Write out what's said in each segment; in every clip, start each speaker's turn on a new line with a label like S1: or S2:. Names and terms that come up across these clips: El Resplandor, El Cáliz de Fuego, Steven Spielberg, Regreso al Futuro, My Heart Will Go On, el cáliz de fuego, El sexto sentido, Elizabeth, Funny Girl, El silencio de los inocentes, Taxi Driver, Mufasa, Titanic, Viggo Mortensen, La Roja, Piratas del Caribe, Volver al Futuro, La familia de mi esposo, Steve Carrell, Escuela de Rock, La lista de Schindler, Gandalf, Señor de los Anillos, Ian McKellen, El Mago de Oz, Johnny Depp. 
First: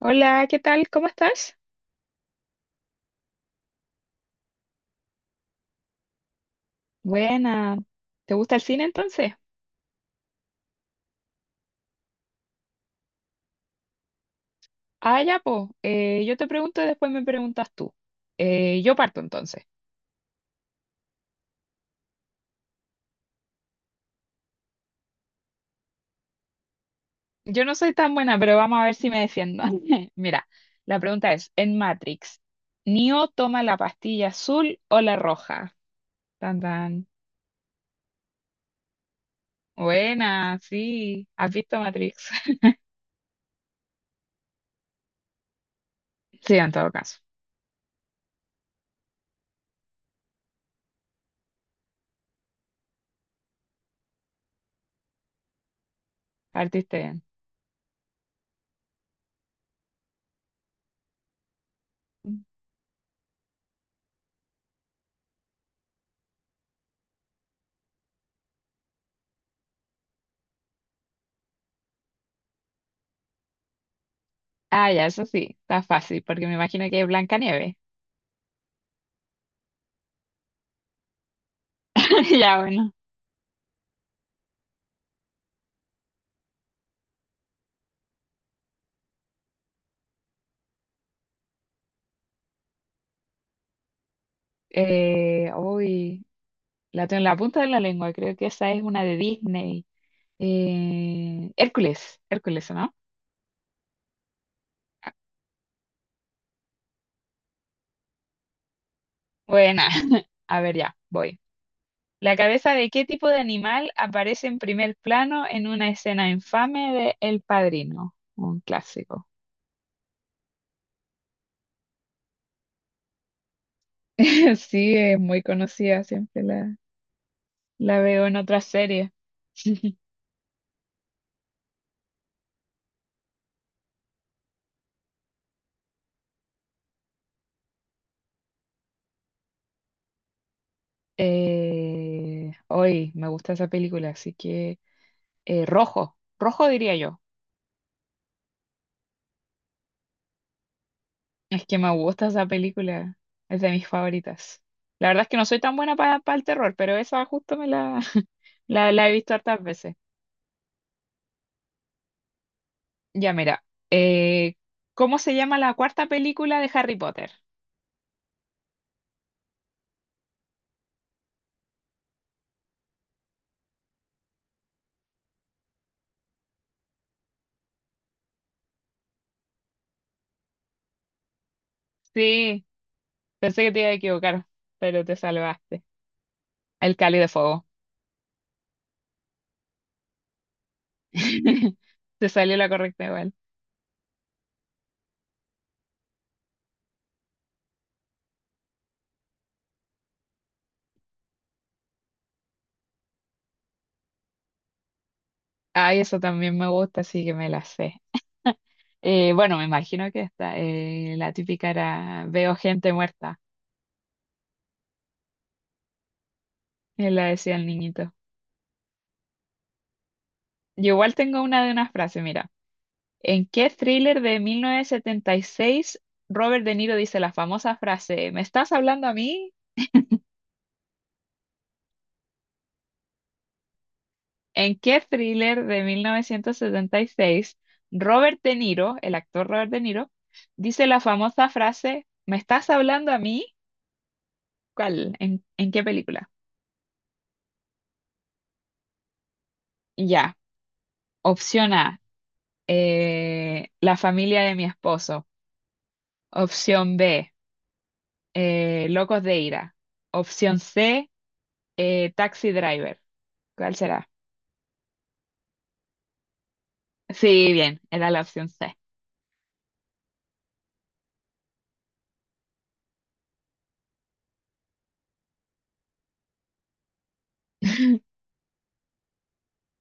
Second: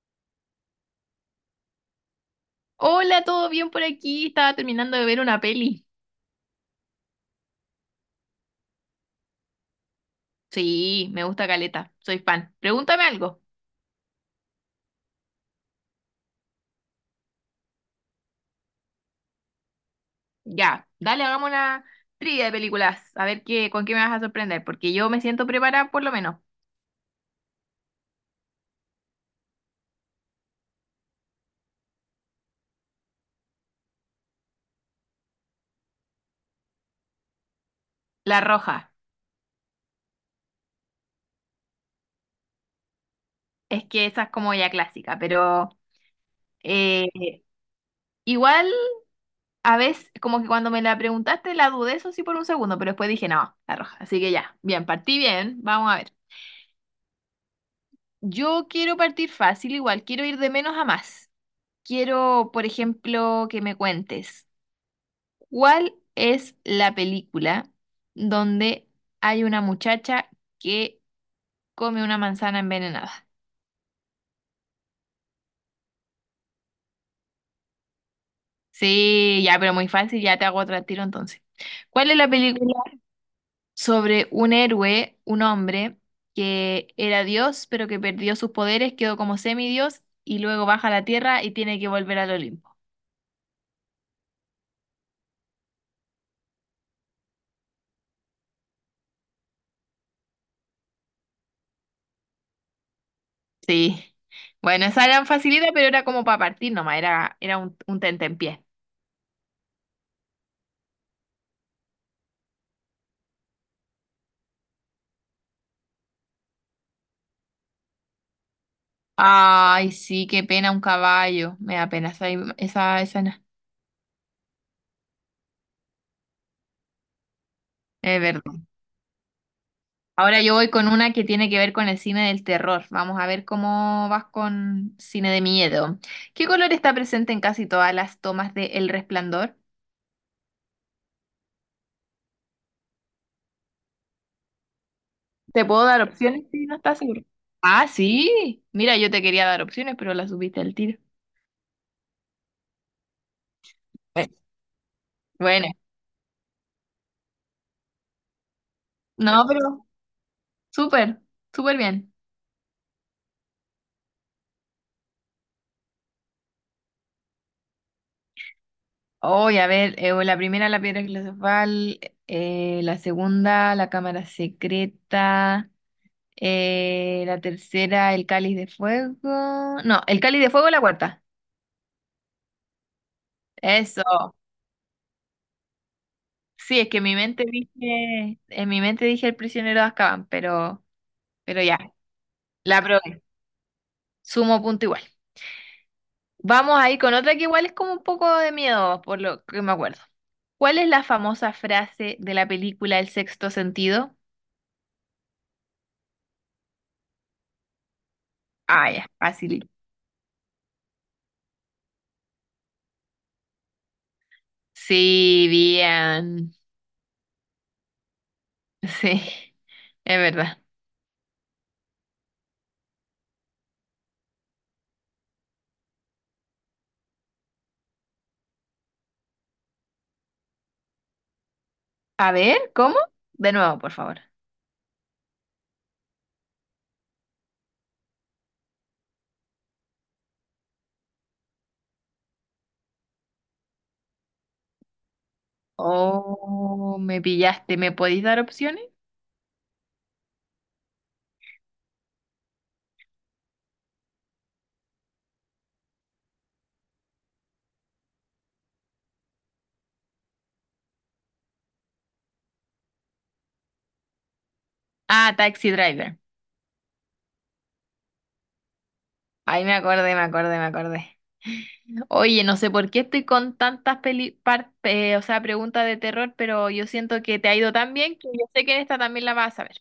S1: Hola, ¿qué tal? ¿Cómo estás?
S2: Hola, ¿todo bien por aquí? Estaba terminando de ver una peli.
S1: Buena. ¿Te gusta el cine entonces?
S2: Sí, me gusta Caleta, soy fan. Pregúntame algo.
S1: Ah, ya, pues. Yo te pregunto y después me preguntas tú. Yo parto entonces.
S2: Ya, dale, hagamos una trivia de películas. A ver qué, con qué me vas a sorprender, porque yo me siento preparada por lo menos.
S1: Yo no soy tan buena, pero vamos a ver si me defiendo. Mira, la pregunta es, en Matrix, ¿Neo toma la pastilla azul o la roja? Tan, tan.
S2: La Roja,
S1: Buena, sí. ¿Has visto Matrix?
S2: es que esa es como ya clásica, pero
S1: Sí, en todo
S2: eh,
S1: caso.
S2: igual a veces, como que cuando me la preguntaste la dudé, eso sí, por un segundo, pero después dije, no, La Roja. Así que ya, bien, partí bien, vamos a ver.
S1: Partiste bien.
S2: Yo quiero partir fácil, igual quiero ir de menos a más. Quiero, por ejemplo, que me cuentes, ¿cuál es la película donde hay una muchacha que come una manzana envenenada?
S1: Ah, ya, eso sí. Está fácil, porque me imagino que es Blancanieves.
S2: Sí, ya, pero muy fácil, ya te hago otro al tiro entonces. ¿Cuál es la
S1: Ya,
S2: película
S1: bueno.
S2: sobre un héroe, un hombre que era Dios, pero que perdió sus poderes, quedó como semidios y luego baja a la tierra y tiene que volver al Olimpo?
S1: Uy, la tengo en la punta de la lengua, creo que esa es una de Disney. Hércules, Hércules, ¿no?
S2: Sí. Bueno, esa era facilidad, pero era como para partir nomás, era un tentempié.
S1: Buena. A ver, ya, voy. ¿La cabeza de qué tipo de animal aparece en primer plano en una escena infame de El Padrino? Un clásico.
S2: Ay, sí, qué pena un caballo. Me da pena esa, esa escena.
S1: Sí, es muy conocida, siempre la
S2: Es
S1: veo en
S2: verdad.
S1: otras series.
S2: Ahora yo voy con una que tiene que ver con el cine del terror. Vamos a ver cómo vas con cine de miedo. ¿Qué color está presente en casi todas las tomas de El Resplandor?
S1: Hoy me gusta esa película, así que
S2: ¿Te puedo dar
S1: rojo,
S2: opciones si
S1: rojo
S2: no
S1: diría
S2: estás
S1: yo.
S2: seguro? Ah, sí. Mira, yo te quería dar opciones, pero las subiste al tiro.
S1: Es que me gusta esa película, es de mis
S2: Eh,
S1: favoritas. La verdad es que no soy
S2: Bueno,
S1: tan buena para el terror, pero esa justo me la, la he visto
S2: no,
S1: hartas
S2: pero
S1: veces.
S2: súper, súper bien.
S1: Ya, mira, eh, ¿cómo se llama la cuarta película de Harry Potter?
S2: Oye, a ver, la primera la piedra filosofal, la segunda la cámara secreta, la tercera el cáliz de fuego. No, el cáliz de fuego es la cuarta.
S1: Sí, pensé que te iba a
S2: Eso.
S1: equivocar, pero te salvaste.
S2: Sí, es
S1: El
S2: que en mi
S1: Cáliz de
S2: mente
S1: Fuego.
S2: dije, en mi mente dije el prisionero de Azkaban, pero ya,
S1: Te salió la
S2: la
S1: correcta
S2: probé.
S1: igual.
S2: Sumo punto igual. Vamos ahí con otra que igual es como un poco de miedo, por lo que me acuerdo. ¿Cuál es la famosa frase de la película El sexto sentido?
S1: Ay, eso también me gusta, así que me la sé.
S2: Ah, ya,
S1: Bueno, me
S2: fácil.
S1: imagino que esta, la típica era veo gente muerta,
S2: Sí, bien.
S1: él la decía el niñito.
S2: Sí, es verdad.
S1: Yo igual tengo una de una frase, mira. ¿En qué thriller de 1976 Robert De Niro dice la famosa frase, me estás hablando a mí?
S2: A ver, ¿cómo? De nuevo, por favor.
S1: ¿En qué thriller de 1976 Robert De Niro, el actor Robert De Niro, dice la famosa frase, me estás hablando a mí? ¿Cuál? ¿En qué película?
S2: Oh, me pillaste. ¿Me podéis dar opciones?
S1: Ya. Opción A, La familia de mi esposo. Opción B, Locos de ira. Opción C, Taxi Driver. ¿Cuál será?
S2: Ah, Taxi Driver.
S1: Sí, bien, era la opción C.
S2: Ahí me acordé, me acordé, me acordé. Oye, no sé por qué estoy con tantas o sea, preguntas de terror, pero yo siento que te ha ido tan bien que yo sé que en esta también la vas a ver.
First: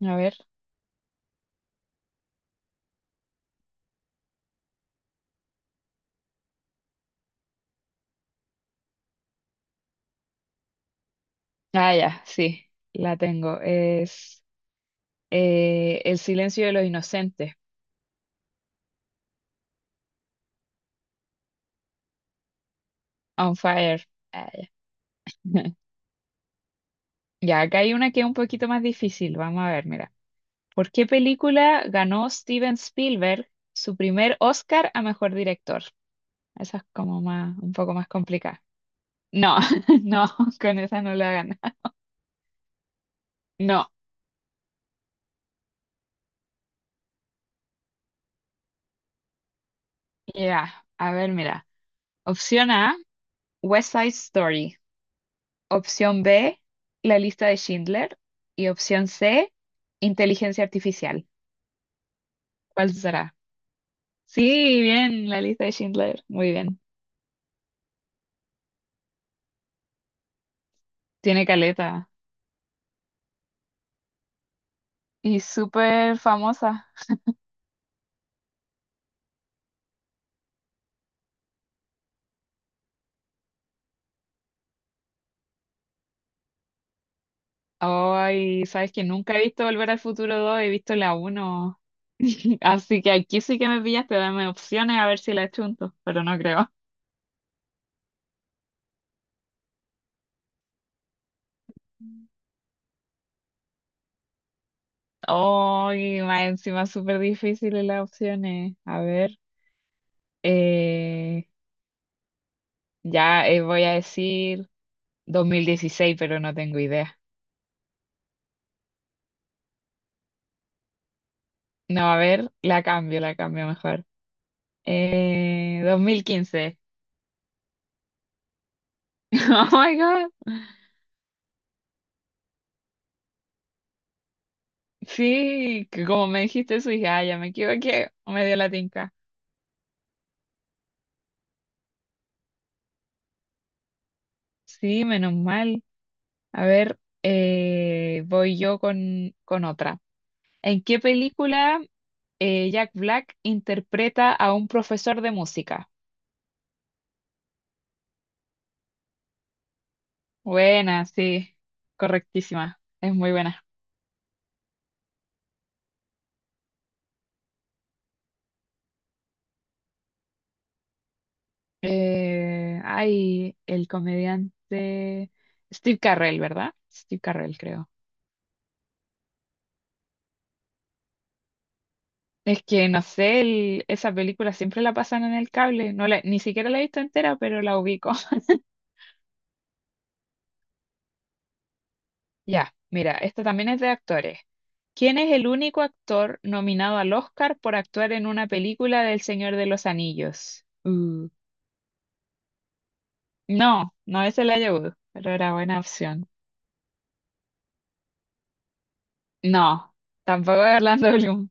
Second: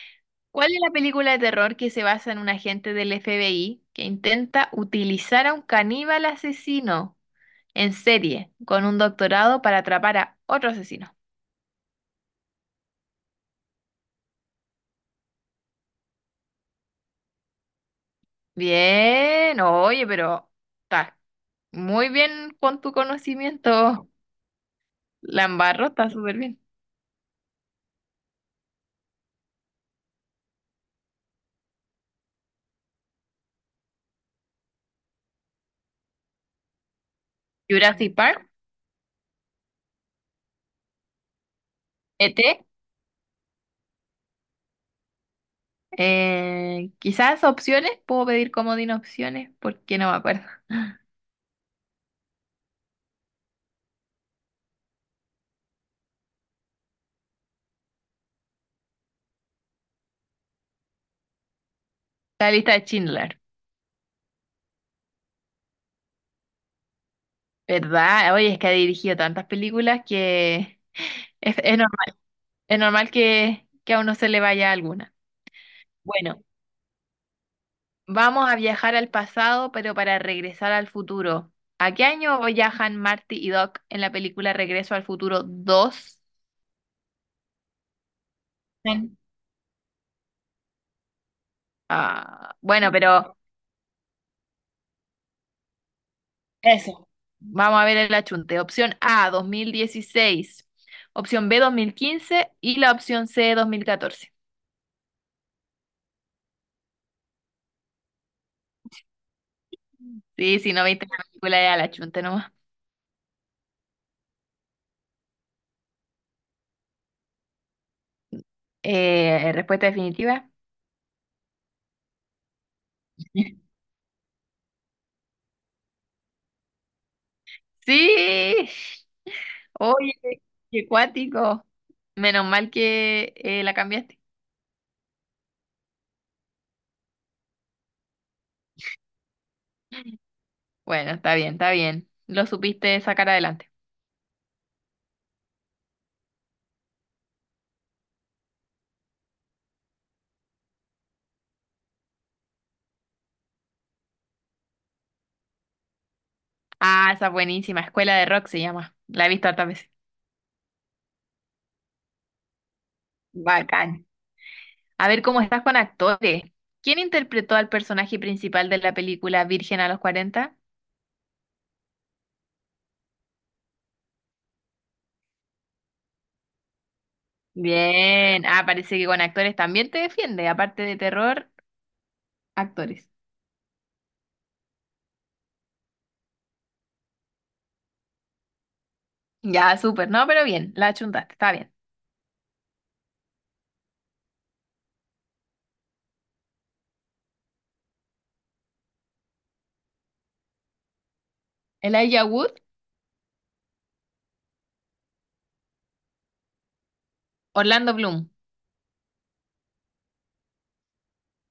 S1: A ver.
S2: ¿Cuál es la película de terror que se basa en un agente del FBI que intenta utilizar a un caníbal asesino en serie, con un doctorado para atrapar a otro asesino?
S1: Ah, ya, sí, la tengo. Es El silencio de los inocentes.
S2: Bien, oye, pero estás muy bien con tu
S1: On fire.
S2: conocimiento,
S1: Ah, ya.
S2: Lambarro, está súper bien.
S1: Ya, acá hay una que es un poquito más difícil. Vamos a ver, mira. ¿Por qué película ganó Steven Spielberg su primer Oscar a mejor director? Esa es como más, un poco más
S2: Jurassic Park,
S1: complicada. No, no, con esa no la gana.
S2: ET,
S1: No,
S2: quizás opciones, puedo pedir comodín opciones, porque no me acuerdo.
S1: ya. A ver, mira. Opción A. West Side Story. Opción B, La lista de Schindler. Y opción C, Inteligencia Artificial.
S2: La lista de
S1: ¿Cuál será?
S2: Schindler,
S1: Sí, bien, La lista de Schindler. Muy bien.
S2: ¿verdad? Oye, es que ha dirigido tantas películas que
S1: Tiene
S2: es, es
S1: caleta.
S2: normal, es normal que a uno se le vaya alguna.
S1: Y súper
S2: Bueno,
S1: famosa.
S2: vamos a viajar al pasado, pero para regresar al futuro. ¿A qué año viajan Marty y Doc en la película Regreso al Futuro dos?
S1: Ay, sabes que
S2: Bien,
S1: nunca he visto Volver al Futuro 2, he visto la uno.
S2: ah, bueno,
S1: Así que
S2: pero
S1: aquí sí que me pillaste, dame opciones a ver si la chunto, pero no creo.
S2: eso. Vamos a ver el achunte. Opción A, 2016. Opción B, 2015. Y la opción C, 2014.
S1: Ay, más encima súper difíciles las opciones. A ver.
S2: Sí, si no viste la
S1: eh,
S2: película, ya la achunte nomás.
S1: Ya Voy a decir 2016 pero no tengo idea.
S2: Respuesta definitiva.
S1: No, a ver, la cambio mejor. 2015.
S2: Sí,
S1: Oh my
S2: oye,
S1: God.
S2: qué cuático. Menos mal que la cambiaste.
S1: Sí, que como me dijiste eso, dije, ah, ya me equivoqué, me dio la tinca.
S2: Bueno, está bien, está bien. Lo supiste sacar adelante.
S1: Sí, menos mal. A ver, voy yo con otra. ¿En qué película Jack Black interpreta a un profesor de música?
S2: Ah, esa buenísima. Escuela de Rock se llama. La he visto hartas veces.
S1: Buena, sí, correctísima, es muy buena.
S2: Bacán. A ver cómo estás con actores. ¿Quién interpretó al personaje principal de la película Virgen a los cuarenta?
S1: Ay, el comediante Steve Carrell, ¿verdad? Steve Carrell, creo.
S2: Bien. Ah, parece que con actores también te defiende. Aparte de terror,
S1: Es que no
S2: actores.
S1: sé, esa película siempre la pasan en el cable. No ni siquiera la he visto entera, pero la ubico.
S2: Ya, súper. No, pero bien. La achuntaste. Está bien.
S1: Ya, mira, esta también es de actores. ¿Quién es el único actor nominado al Oscar por actuar en una película del Señor de los Anillos?
S2: Elijah Wood,
S1: No, no es el Wood, pero era buena opción.
S2: Orlando Bloom.
S1: No, tampoco es Orlando Bloom.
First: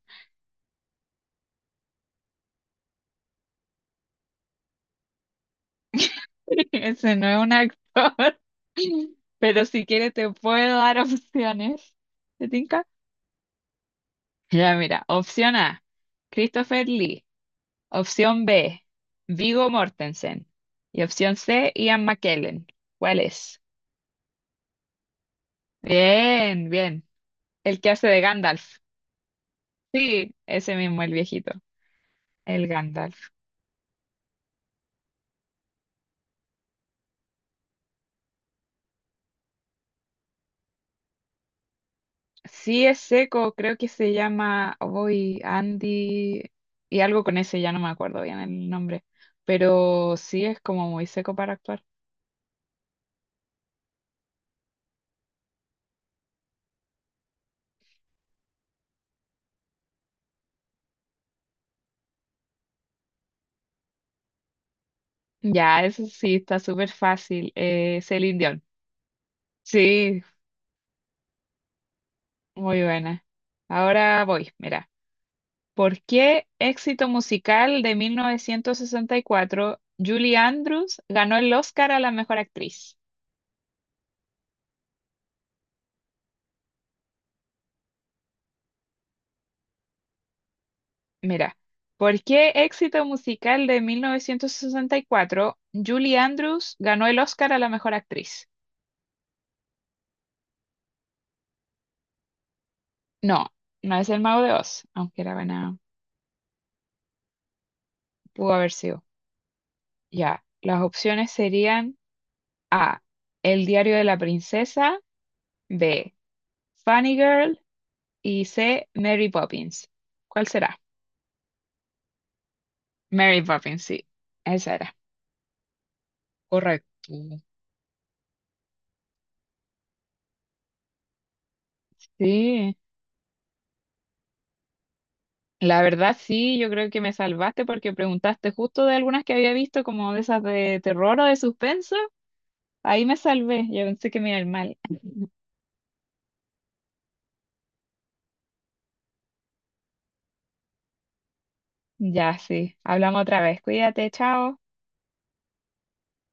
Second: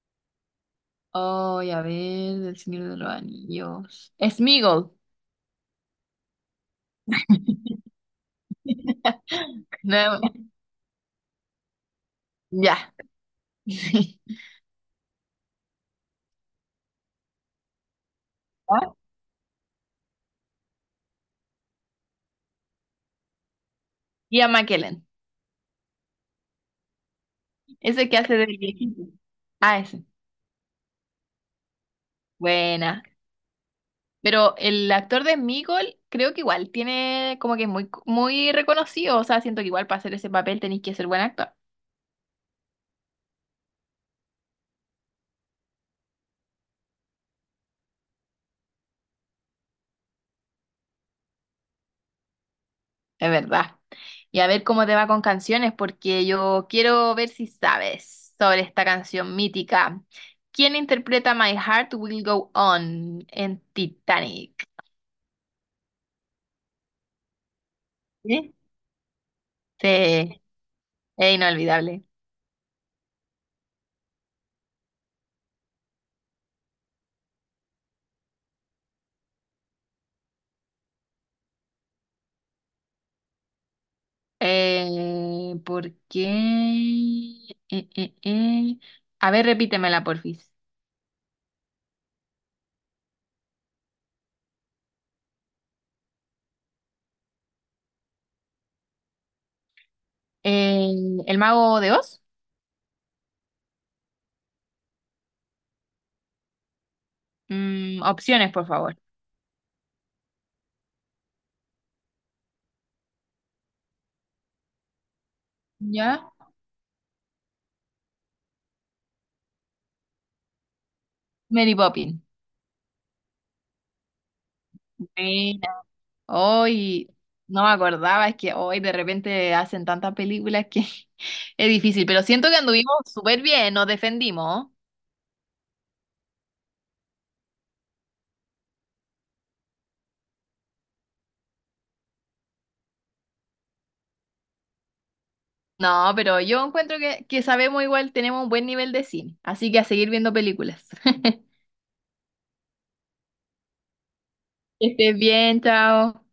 S2: Oh, a ver, del Señor de los Anillos. Sméagol.
S1: Ese no es un actor. Pero si quieres
S2: No,
S1: te puedo dar opciones. ¿Te
S2: ya.
S1: tinca? Ya, mira. Opción A, Christopher Lee. Opción B,
S2: ¿Ah?
S1: Viggo Mortensen. Y opción C, Ian McKellen. ¿Cuál es?
S2: Y a McKellen.
S1: Bien, bien. El que
S2: Ese
S1: hace
S2: que
S1: de
S2: hace del
S1: Gandalf.
S2: viejito. Ah, ese.
S1: Sí, ese mismo, el viejito. El
S2: Buena.
S1: Gandalf.
S2: Pero el actor de Meagle creo que igual tiene como que es muy, muy reconocido. O sea, siento que igual para hacer ese papel tenéis que ser buen actor.
S1: Sí, es seco, creo que se llama Voy Andy y algo con ese, ya no me acuerdo bien el nombre, pero sí es como muy seco para actuar.
S2: Es verdad. Y a ver cómo te va con canciones, porque yo quiero ver si sabes sobre esta canción mítica. ¿Quién interpreta My Heart Will Go On en Titanic?
S1: Ya, eso sí, está súper fácil. Celine
S2: ¿Eh?
S1: Dion.
S2: Sí,
S1: Sí,
S2: es inolvidable.
S1: muy buena. Ahora voy, mira. ¿Por qué éxito musical de 1964 Julie Andrews ganó el Oscar a la mejor actriz?
S2: ¿Por qué? Eh, eh, eh. A ver, repítemela, porfis.
S1: Mira, ¿por qué éxito musical de 1964 Julie Andrews ganó el Oscar a la mejor actriz?
S2: Eh, ¿El mago de Oz?
S1: No, no es El Mago de Oz, aunque era buena,
S2: Mm,
S1: pudo
S2: opciones, por
S1: haber
S2: favor.
S1: sido. Ya, las opciones serían A, El diario de la princesa, B,
S2: ¿Ya?
S1: Funny Girl y C, Mary Poppins. ¿Cuál será?
S2: Mary Poppins.
S1: Mary Poppins, sí, esa era.
S2: Buena.
S1: Correcto.
S2: Hoy no me acordaba, es que hoy de repente hacen tantas películas que es difícil, pero siento que
S1: Sí,
S2: anduvimos súper bien, nos defendimos.
S1: la verdad sí, yo creo que me salvaste porque preguntaste justo de algunas que había visto, como de esas de terror o de suspenso. Ahí me salvé, yo pensé que me iba a ir mal.
S2: No, pero yo encuentro que sabemos igual, tenemos un buen nivel de cine, así que a seguir viendo películas.
S1: Ya, sí, hablamos otra vez, cuídate, chao.
S2: Que estés bien, chao.